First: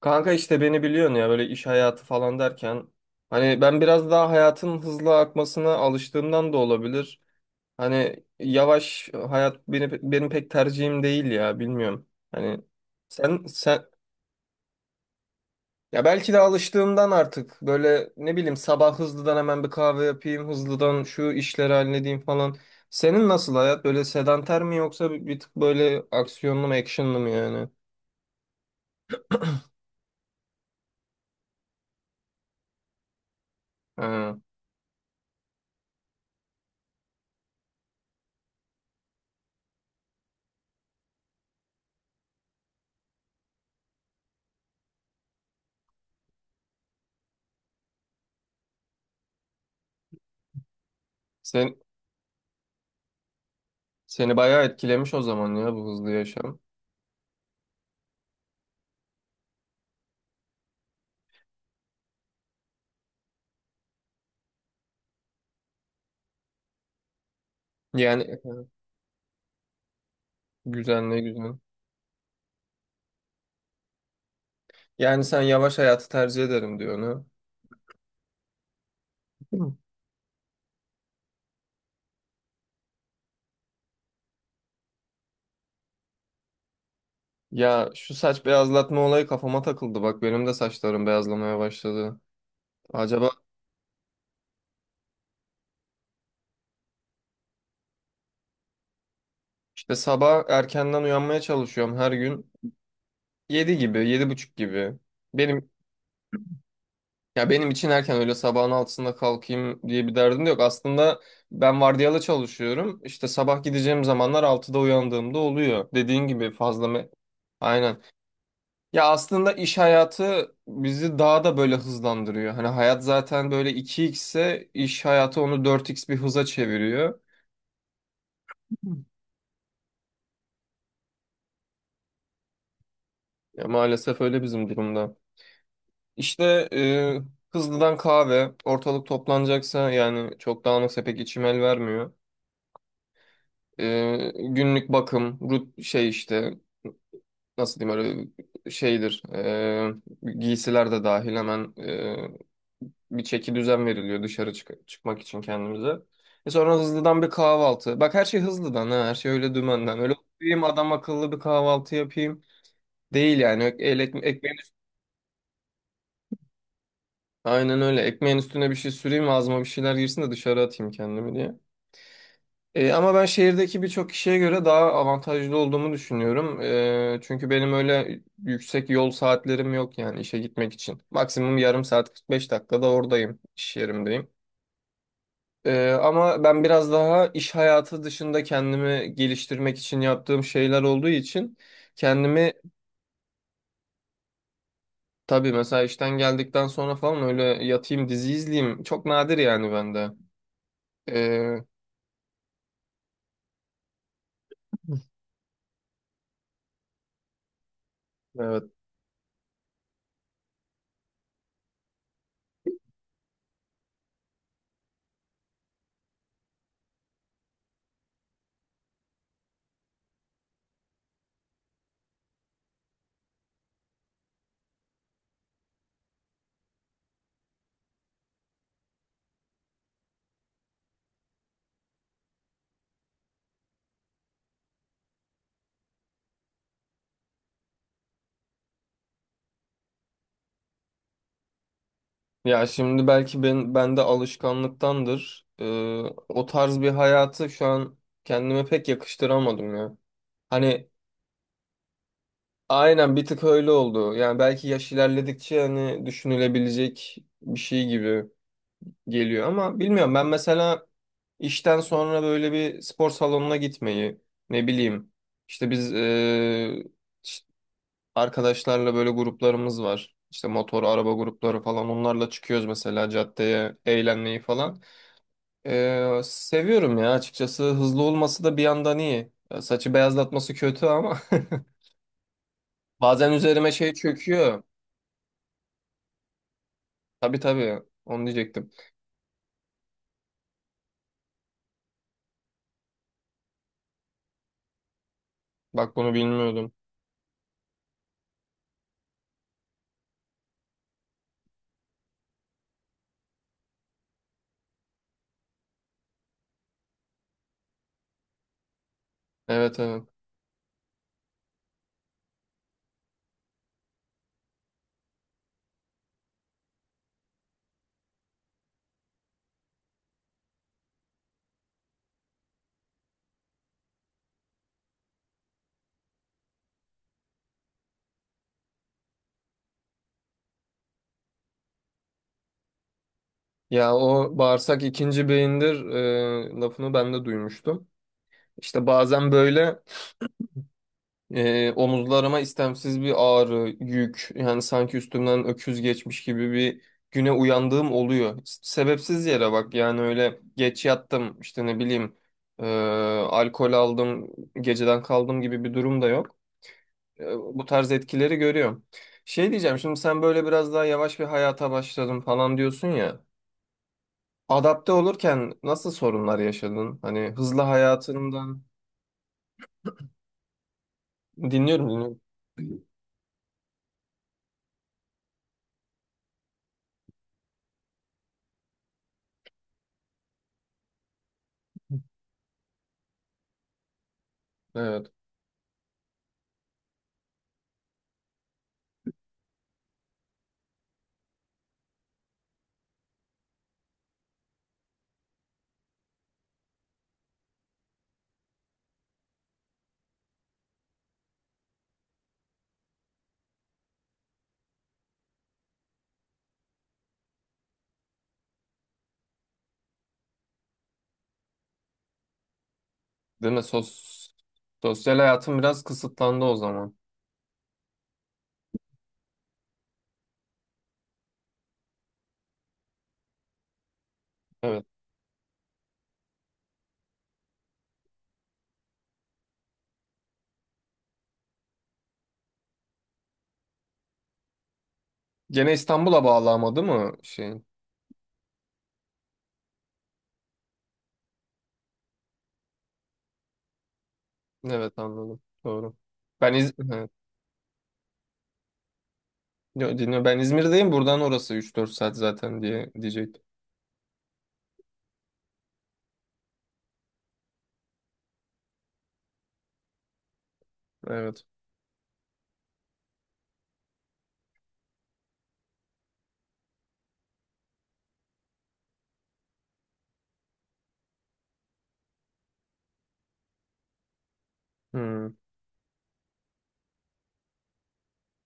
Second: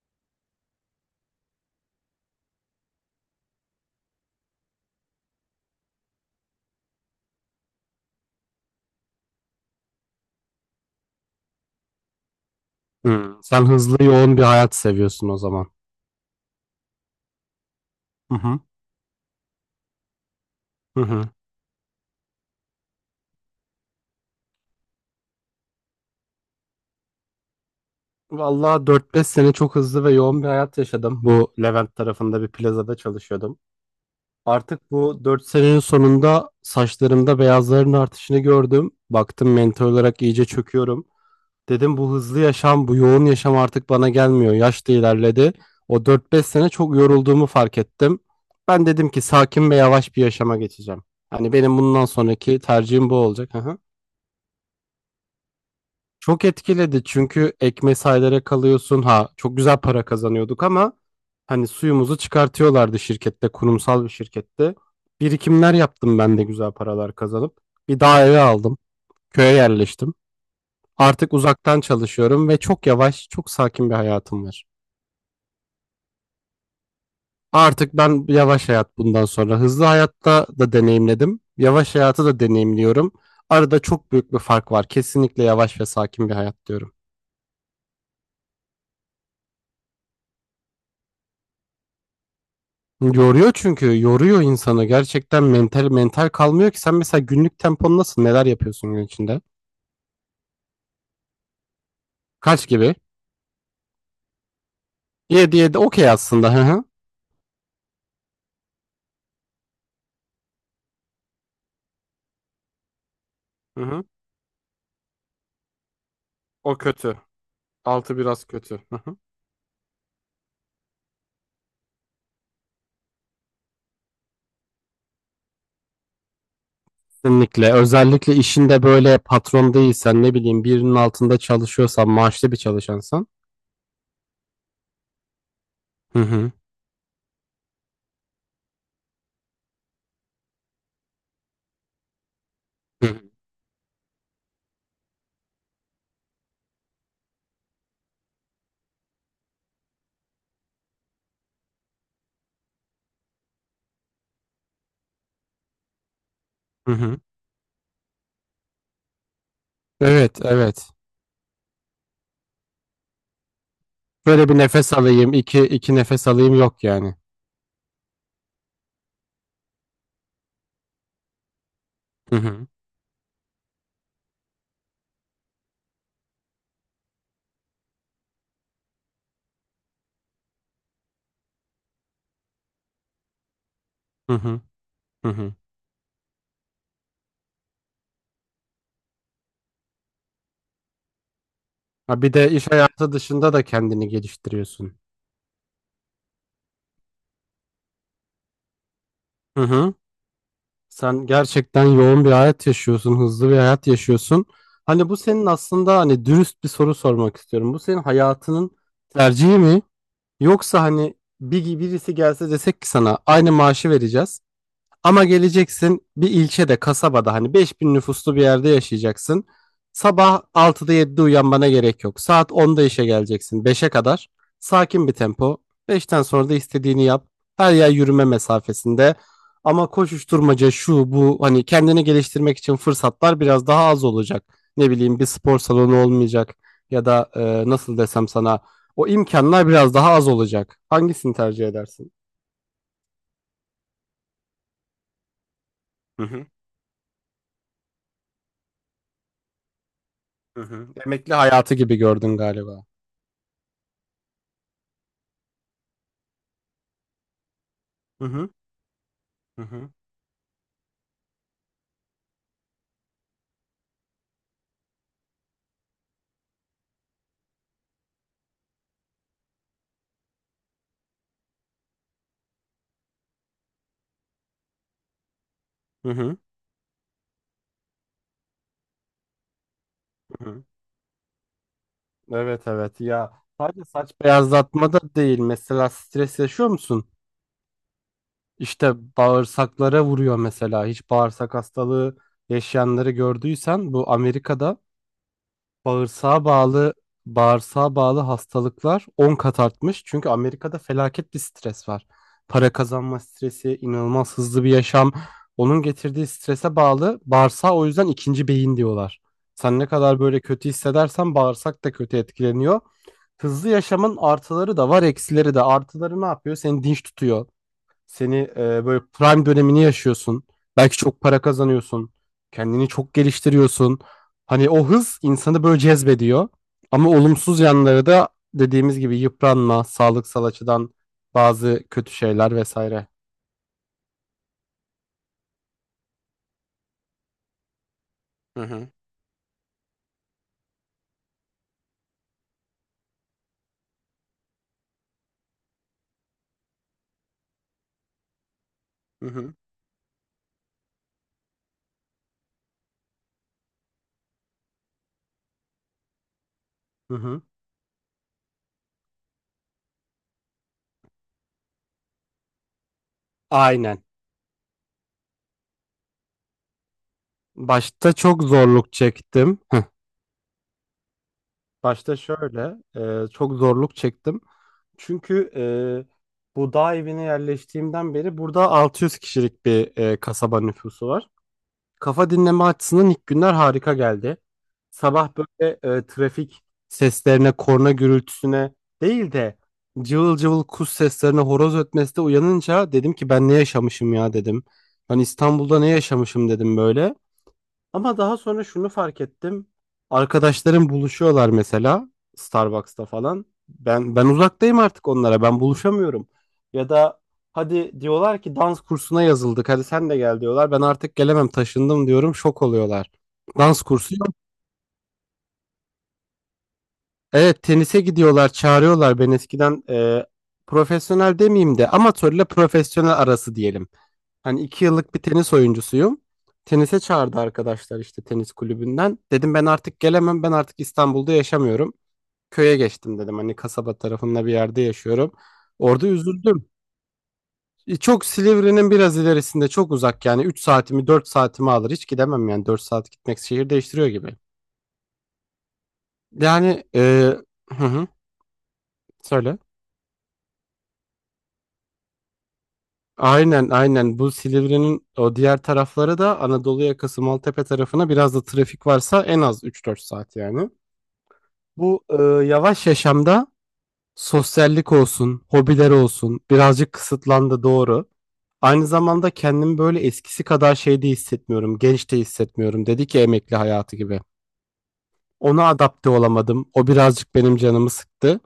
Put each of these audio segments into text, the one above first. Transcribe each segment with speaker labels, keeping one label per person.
Speaker 1: Kanka işte beni biliyorsun ya böyle iş hayatı falan derken hani ben biraz daha hayatın hızlı akmasına alıştığımdan da olabilir. Hani yavaş hayat benim pek tercihim değil ya bilmiyorum. Hani
Speaker 2: Hımm.
Speaker 1: sen
Speaker 2: Sen
Speaker 1: sen
Speaker 2: hızlı, yoğun bir hayat seviyorsun o zaman.
Speaker 1: ya belki de alıştığımdan artık böyle
Speaker 2: Hı
Speaker 1: ne bileyim
Speaker 2: hı.
Speaker 1: sabah hızlıdan hemen bir kahve yapayım,
Speaker 2: Hı
Speaker 1: hızlıdan
Speaker 2: hı.
Speaker 1: şu işleri halledeyim falan. Senin nasıl hayat? Böyle sedanter mi yoksa bir tık böyle aksiyonlu mu, actionlı mı yani?
Speaker 2: Vallahi 4-5 sene çok hızlı ve yoğun bir hayat yaşadım. Bu Levent tarafında bir plazada çalışıyordum.
Speaker 1: Ha.
Speaker 2: Artık bu 4 senenin sonunda saçlarımda beyazların artışını gördüm. Baktım mental olarak iyice çöküyorum. Dedim bu hızlı yaşam, bu yoğun yaşam artık bana gelmiyor. Yaş da ilerledi. O dört beş sene çok yorulduğumu fark ettim. Ben dedim ki sakin ve yavaş bir yaşama geçeceğim. Hani
Speaker 1: Sen
Speaker 2: benim bundan sonraki tercihim bu olacak. Hı.
Speaker 1: Seni bayağı etkilemiş o zaman ya bu hızlı
Speaker 2: Çok
Speaker 1: yaşam.
Speaker 2: etkiledi çünkü ekmeği saylara kalıyorsun. Ha çok güzel para kazanıyorduk ama hani suyumuzu çıkartıyorlardı şirkette, kurumsal bir şirkette. Birikimler yaptım ben de güzel paralar kazanıp. Bir daha
Speaker 1: Yani
Speaker 2: eve aldım. Köye yerleştim.
Speaker 1: güzel ne
Speaker 2: Artık
Speaker 1: güzel.
Speaker 2: uzaktan çalışıyorum ve çok yavaş, çok sakin bir hayatım var.
Speaker 1: Yani sen yavaş hayatı tercih ederim diyor onu.
Speaker 2: Artık ben yavaş hayat bundan sonra.
Speaker 1: Hı.
Speaker 2: Hızlı hayatta da deneyimledim. Yavaş hayatı da deneyimliyorum. Arada çok büyük bir fark var. Kesinlikle yavaş ve sakin bir hayat diyorum.
Speaker 1: Ya şu saç beyazlatma olayı kafama takıldı. Bak benim de saçlarım beyazlamaya başladı. Acaba
Speaker 2: Yoruyor, çünkü yoruyor insanı gerçekten, mental mental kalmıyor ki. Sen mesela günlük tempon nasıl, neler yapıyorsun gün içinde?
Speaker 1: işte sabah erkenden uyanmaya çalışıyorum her gün.
Speaker 2: Kaç gibi?
Speaker 1: 7 gibi, 7:30 gibi.
Speaker 2: 7
Speaker 1: Benim
Speaker 2: 7 okey aslında, hı hı.
Speaker 1: Ya benim için erken, öyle sabahın 6'sında kalkayım diye bir derdim de yok. Aslında ben vardiyalı çalışıyorum. İşte sabah
Speaker 2: Hı
Speaker 1: gideceğim
Speaker 2: hı.
Speaker 1: zamanlar 6'da uyandığımda oluyor. Dediğin gibi
Speaker 2: O
Speaker 1: fazla
Speaker 2: kötü.
Speaker 1: Aynen.
Speaker 2: Altı biraz kötü. Hı
Speaker 1: Ya
Speaker 2: hı.
Speaker 1: aslında iş hayatı bizi daha da böyle hızlandırıyor. Hani hayat zaten böyle iki x ise iş hayatı onu dört x bir hıza çeviriyor.
Speaker 2: Kesinlikle, özellikle işinde böyle patron değilsen, ne bileyim birinin altında çalışıyorsan, maaşlı bir çalışansan.
Speaker 1: Ya maalesef öyle bizim durumda.
Speaker 2: Hı
Speaker 1: İşte
Speaker 2: hı.
Speaker 1: e, hızlıdan kahve, ortalık toplanacaksa yani çok dağınıksa pek içim el vermiyor.
Speaker 2: Hı hı.
Speaker 1: Günlük bakım, rut şey işte nasıl diyeyim öyle şeydir. Giysiler de dahil hemen bir çeki düzen veriliyor dışarı çıkmak için kendimize. Sonra
Speaker 2: Hı hı.
Speaker 1: hızlıdan bir kahvaltı. Bak her şey hızlıdan ha, her şey öyle dümenden. Öyle
Speaker 2: Evet
Speaker 1: oturayım
Speaker 2: evet.
Speaker 1: adam akıllı bir kahvaltı yapayım. Değil yani.
Speaker 2: Böyle bir nefes alayım, iki nefes alayım yok yani.
Speaker 1: Aynen öyle. Ekmeğin üstüne bir şey süreyim ağzıma bir şeyler girsin de dışarı atayım kendimi diye.
Speaker 2: Hı hı.
Speaker 1: Ama ben şehirdeki birçok kişiye göre daha avantajlı olduğumu düşünüyorum. Çünkü benim öyle yüksek yol saatlerim yok yani işe gitmek için. Maksimum yarım saat 45 dakikada oradayım, iş yerimdeyim.
Speaker 2: Hı hı. Hı hı.
Speaker 1: Ama ben biraz daha iş hayatı dışında kendimi geliştirmek için yaptığım şeyler olduğu için
Speaker 2: Ha, bir de
Speaker 1: kendimi
Speaker 2: iş hayatı dışında da kendini geliştiriyorsun.
Speaker 1: tabii mesela işten geldikten sonra falan öyle yatayım dizi izleyeyim çok nadir
Speaker 2: Hı
Speaker 1: yani
Speaker 2: hı.
Speaker 1: bende.
Speaker 2: Sen
Speaker 1: Ee,
Speaker 2: gerçekten yoğun bir hayat yaşıyorsun, hızlı bir hayat yaşıyorsun. Hani bu senin, aslında hani dürüst bir soru sormak istiyorum. Bu senin
Speaker 1: Evet.
Speaker 2: hayatının tercihi mi? Yoksa hani bir birisi gelse desek ki sana aynı maaşı vereceğiz. Ama geleceksin bir ilçede, kasabada, hani 5000 nüfuslu bir yerde yaşayacaksın. Sabah altıda 7'de uyanmana gerek yok. Saat onda işe geleceksin, beşe kadar. Sakin bir tempo. Beşten sonra da istediğini yap. Her yer yürüme mesafesinde. Ama koşuşturmaca şu bu, hani kendini geliştirmek için fırsatlar biraz daha az olacak. Ne bileyim, bir spor salonu olmayacak, ya da nasıl desem sana, o imkanlar biraz daha az olacak. Hangisini tercih edersin?
Speaker 1: Ya şimdi belki bende alışkanlıktandır.
Speaker 2: Hı
Speaker 1: O
Speaker 2: hı.
Speaker 1: tarz bir hayatı şu an kendime pek yakıştıramadım ya.
Speaker 2: Hı hı.
Speaker 1: Hani
Speaker 2: Emekli hayatı gibi gördün galiba.
Speaker 1: aynen bir tık öyle oldu. Yani belki yaş ilerledikçe hani düşünülebilecek bir şey gibi
Speaker 2: Hı hı.
Speaker 1: geliyor
Speaker 2: Hı
Speaker 1: ama
Speaker 2: hı.
Speaker 1: bilmiyorum, ben mesela işten sonra böyle bir spor salonuna gitmeyi ne bileyim işte biz ş- arkadaşlarla böyle gruplarımız var, işte motor araba grupları falan onlarla çıkıyoruz mesela caddeye eğlenmeyi falan.
Speaker 2: Hı hı.
Speaker 1: Seviyorum ya açıkçası, hızlı olması da bir yandan iyi. Ya saçı
Speaker 2: Hı
Speaker 1: beyazlatması
Speaker 2: hı.
Speaker 1: kötü ama
Speaker 2: Evet evet
Speaker 1: bazen
Speaker 2: ya,
Speaker 1: üzerime
Speaker 2: sadece
Speaker 1: şey
Speaker 2: saç
Speaker 1: çöküyor.
Speaker 2: beyazlatma da değil, mesela stres yaşıyor musun?
Speaker 1: Tabii tabii, onu diyecektim.
Speaker 2: İşte bağırsaklara vuruyor mesela. Hiç bağırsak hastalığı yaşayanları gördüysen bu Amerika'da.
Speaker 1: Bak bunu
Speaker 2: Bağırsağa
Speaker 1: bilmiyordum.
Speaker 2: bağlı bağırsağa bağlı hastalıklar 10 kat artmış. Çünkü Amerika'da felaket bir stres var. Para kazanma stresi, inanılmaz hızlı bir yaşam. Onun getirdiği strese bağlı bağırsağa, o yüzden ikinci beyin diyorlar.
Speaker 1: Evet
Speaker 2: Sen ne
Speaker 1: evet.
Speaker 2: kadar böyle kötü hissedersen, bağırsak da kötü etkileniyor. Hızlı yaşamın artıları da var, eksileri de. Artıları ne yapıyor? Seni dinç tutuyor. Seni böyle prime dönemini yaşıyorsun. Belki çok para kazanıyorsun. Kendini çok geliştiriyorsun. Hani o hız insanı böyle cezbediyor. Ama olumsuz yanları da, dediğimiz gibi, yıpranma, sağlıksal açıdan bazı kötü şeyler vesaire.
Speaker 1: Ya o bağırsak ikinci beyindir lafını ben de duymuştum.
Speaker 2: Hı
Speaker 1: İşte
Speaker 2: hı.
Speaker 1: bazen böyle omuzlarıma istemsiz bir ağrı, yük yani sanki üstümden öküz geçmiş gibi bir güne uyandığım oluyor. Sebepsiz
Speaker 2: Hı
Speaker 1: yere
Speaker 2: hı.
Speaker 1: bak, yani öyle geç yattım işte ne bileyim e, alkol aldım geceden kaldım gibi bir durum da yok.
Speaker 2: Hı hı.
Speaker 1: Bu tarz etkileri görüyorum. Şey diyeceğim, şimdi sen böyle biraz daha yavaş bir hayata başladım falan diyorsun ya.
Speaker 2: Aynen.
Speaker 1: Adapte olurken nasıl sorunlar yaşadın? Hani hızlı
Speaker 2: Başta çok
Speaker 1: hayatından
Speaker 2: zorluk çektim. Heh.
Speaker 1: dinliyorum
Speaker 2: Başta
Speaker 1: dinliyorum.
Speaker 2: şöyle, çok zorluk çektim. Çünkü bu dağ evine yerleştiğimden beri, burada 600 kişilik bir kasaba nüfusu var. Kafa dinleme açısından ilk günler harika geldi.
Speaker 1: Evet.
Speaker 2: Sabah böyle trafik seslerine, korna gürültüsüne değil de, cıvıl cıvıl kuş seslerine, horoz ötmesine uyanınca dedim ki, ben ne yaşamışım ya, dedim. Hani İstanbul'da ne yaşamışım dedim böyle. Ama daha sonra şunu fark ettim. Arkadaşlarım buluşuyorlar mesela Starbucks'ta falan. Ben uzaktayım artık onlara. Ben buluşamıyorum. Ya da hadi diyorlar ki dans kursuna yazıldık, hadi sen de gel diyorlar. Ben artık gelemem, taşındım diyorum. Şok oluyorlar.
Speaker 1: Değil mi?
Speaker 2: Dans kursu yok.
Speaker 1: Sosyal hayatım biraz kısıtlandı o zaman.
Speaker 2: Evet, tenise gidiyorlar, çağırıyorlar. Ben eskiden, profesyonel demeyeyim de, amatörle profesyonel arası diyelim, hani
Speaker 1: Evet.
Speaker 2: iki yıllık bir tenis oyuncusuyum. Tenise çağırdı arkadaşlar işte, tenis kulübünden. Dedim ben artık gelemem. Ben artık İstanbul'da yaşamıyorum. Köye geçtim dedim. Hani kasaba tarafında bir yerde yaşıyorum.
Speaker 1: Gene
Speaker 2: Orada
Speaker 1: İstanbul'a bağlı
Speaker 2: üzüldüm.
Speaker 1: ama değil mi şeyin?
Speaker 2: Çok, Silivri'nin biraz ilerisinde, çok uzak yani. 3 saatimi 4 saatimi alır. Hiç gidemem yani, 4 saat gitmek şehir değiştiriyor gibi.
Speaker 1: Evet anladım. Doğru.
Speaker 2: Yani
Speaker 1: Evet.
Speaker 2: hı hı, söyle.
Speaker 1: Yo, dinliyorum. Ben İzmir'deyim. Buradan orası 3-4 saat zaten diye diyecektim.
Speaker 2: Aynen aynen, bu Silivri'nin o diğer tarafları da, Anadolu yakası Maltepe tarafına, biraz da trafik varsa en az üç dört saat yani.
Speaker 1: Evet.
Speaker 2: Bu yavaş yaşamda sosyallik olsun, hobiler olsun birazcık kısıtlandı, doğru. Aynı zamanda kendimi böyle eskisi kadar şeyde hissetmiyorum, genç de hissetmiyorum. Dedi ki emekli hayatı gibi.
Speaker 1: Hmm.
Speaker 2: Ona adapte olamadım. O birazcık benim canımı sıktı.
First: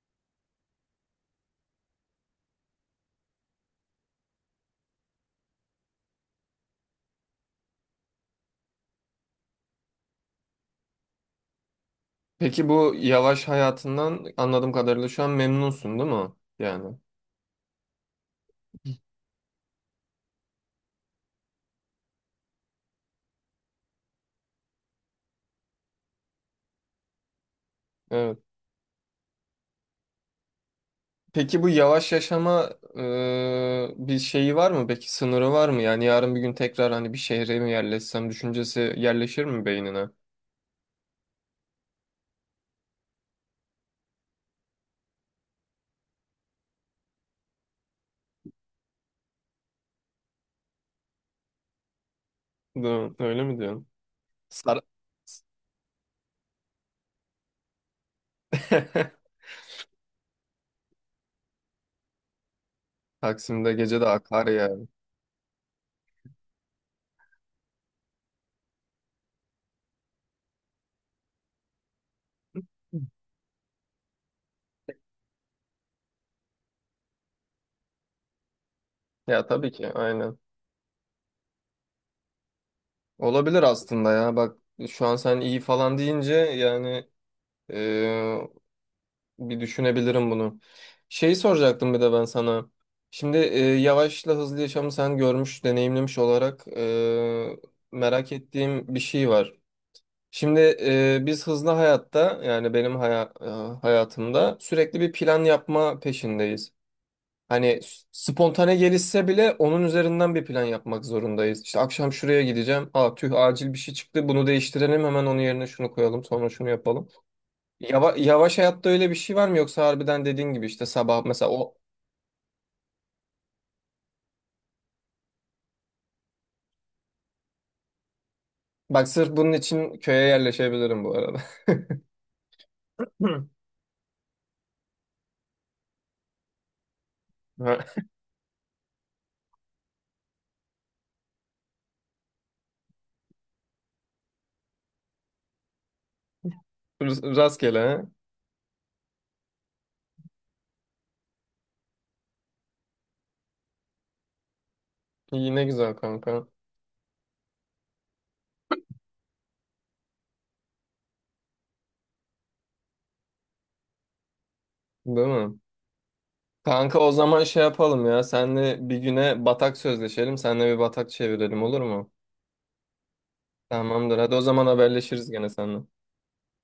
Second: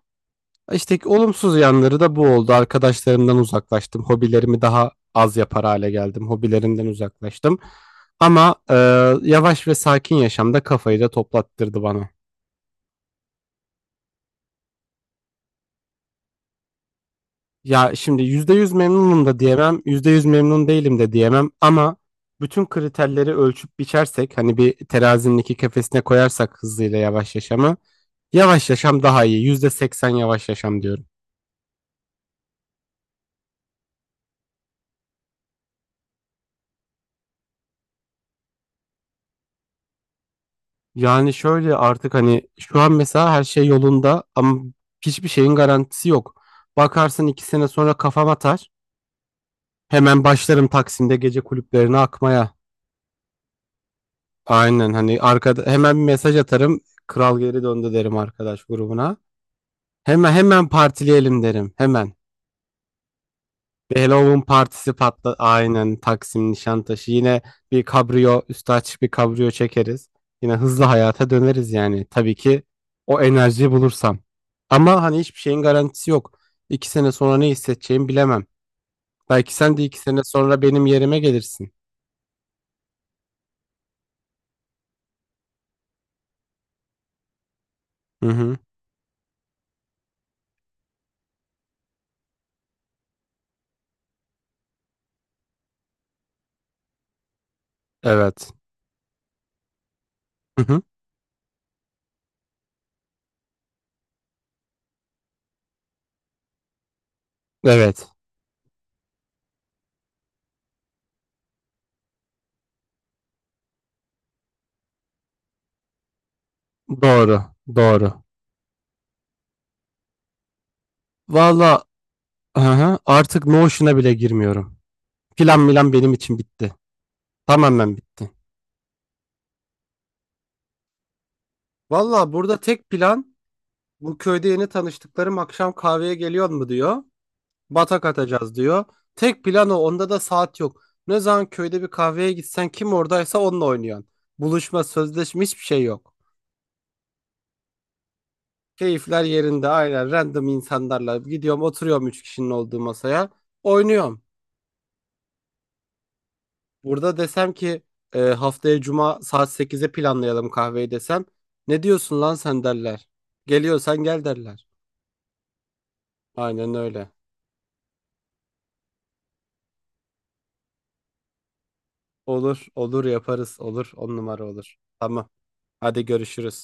Speaker 2: İşte ki olumsuz yanları da bu oldu. Arkadaşlarımdan uzaklaştım. Hobilerimi daha az yapar hale geldim. Hobilerimden uzaklaştım. Ama yavaş ve sakin yaşamda, kafayı da toplattırdı bana.
Speaker 1: Peki bu yavaş hayatından anladığım kadarıyla şu an memnunsun değil mi? Yani.
Speaker 2: Ya şimdi %100 memnunum da diyemem, %100 memnun değilim de diyemem, ama bütün kriterleri ölçüp biçersek, hani bir terazinin iki kefesine koyarsak hızlıyla yavaş yaşamı,
Speaker 1: Evet.
Speaker 2: yavaş yaşam daha iyi. %80 yavaş yaşam diyorum.
Speaker 1: Peki bu yavaş yaşama bir şeyi var mı? Peki sınırı var mı? Yani yarın bir gün tekrar hani bir şehre mi yerleşsem düşüncesi yerleşir mi beynine?
Speaker 2: Yani şöyle, artık hani şu an mesela her şey yolunda, ama hiçbir şeyin garantisi yok. Bakarsın iki sene sonra kafam atar. Hemen başlarım Taksim'de gece kulüplerine akmaya.
Speaker 1: Öyle mi diyorsun? Sar
Speaker 2: Aynen, hani arkada hemen bir mesaj atarım. Kral geri döndü derim arkadaş grubuna. Hemen hemen partileyelim derim. Hemen.
Speaker 1: Taksim'de
Speaker 2: Bir
Speaker 1: gece de
Speaker 2: Halloween
Speaker 1: akar ya.
Speaker 2: partisi patla. Aynen, Taksim Nişantaşı. Yine bir kabriyo, üstü açık bir kabriyo çekeriz. Yine hızlı hayata döneriz yani. Tabii ki, o enerjiyi bulursam. Ama hani hiçbir şeyin garantisi yok. İki sene sonra ne hissedeceğimi bilemem.
Speaker 1: Ya
Speaker 2: Belki
Speaker 1: tabii
Speaker 2: sen de
Speaker 1: ki
Speaker 2: iki sene
Speaker 1: aynen.
Speaker 2: sonra benim yerime gelirsin.
Speaker 1: Olabilir aslında ya. Bak şu an sen iyi falan deyince yani
Speaker 2: Hı hı.
Speaker 1: bir düşünebilirim bunu. Şeyi soracaktım bir de ben sana. Şimdi yavaşla hızlı yaşamı sen görmüş, deneyimlemiş olarak merak
Speaker 2: Evet.
Speaker 1: ettiğim bir şey var. Şimdi
Speaker 2: Hı hı.
Speaker 1: biz hızlı hayatta yani benim hayatımda sürekli bir plan yapma peşindeyiz. Hani
Speaker 2: Evet.
Speaker 1: spontane gelişse bile onun üzerinden bir plan yapmak zorundayız. İşte akşam şuraya gideceğim. Aa tüh, acil bir şey çıktı. Bunu değiştirelim, hemen onun yerine şunu koyalım, sonra şunu yapalım.
Speaker 2: Doğru.
Speaker 1: Yava,
Speaker 2: Doğru.
Speaker 1: yavaş hayatta öyle bir şey var mı yoksa harbiden dediğin gibi işte sabah mesela o.
Speaker 2: Valla, hı hı. Artık Notion'a bile girmiyorum. Plan milan benim için bitti. Tamamen bitti.
Speaker 1: Bak sırf bunun için köye yerleşebilirim bu arada.
Speaker 2: Valla, burada tek plan,
Speaker 1: Hı.
Speaker 2: bu köyde yeni tanıştıklarım akşam kahveye geliyor mu diyor.
Speaker 1: Ha,
Speaker 2: Batak atacağız diyor. Tek plan o. Onda da saat yok. Ne zaman köyde bir kahveye gitsen, kim oradaysa onunla oynuyorsun. Buluşma, sözleşme hiçbir şey yok.
Speaker 1: rastgele ha.
Speaker 2: Keyifler yerinde, aynen random insanlarla gidiyorum oturuyorum üç kişinin olduğu masaya. Oynuyorum.
Speaker 1: İyi ne güzel kanka.
Speaker 2: Burada desem ki haftaya cuma saat sekize planlayalım kahveyi desem, ne diyorsun lan sen derler. Geliyorsan gel derler.
Speaker 1: Değil mi?
Speaker 2: Aynen
Speaker 1: Kanka
Speaker 2: öyle.
Speaker 1: o zaman şey yapalım ya. Senle bir güne batak sözleşelim. Senle bir batak çevirelim olur mu?
Speaker 2: Olur, olur, yaparız, olur. On
Speaker 1: Tamamdır. Hadi o
Speaker 2: numara
Speaker 1: zaman
Speaker 2: olur.
Speaker 1: haberleşiriz
Speaker 2: Tamam.
Speaker 1: gene seninle.
Speaker 2: Hadi görüşürüz.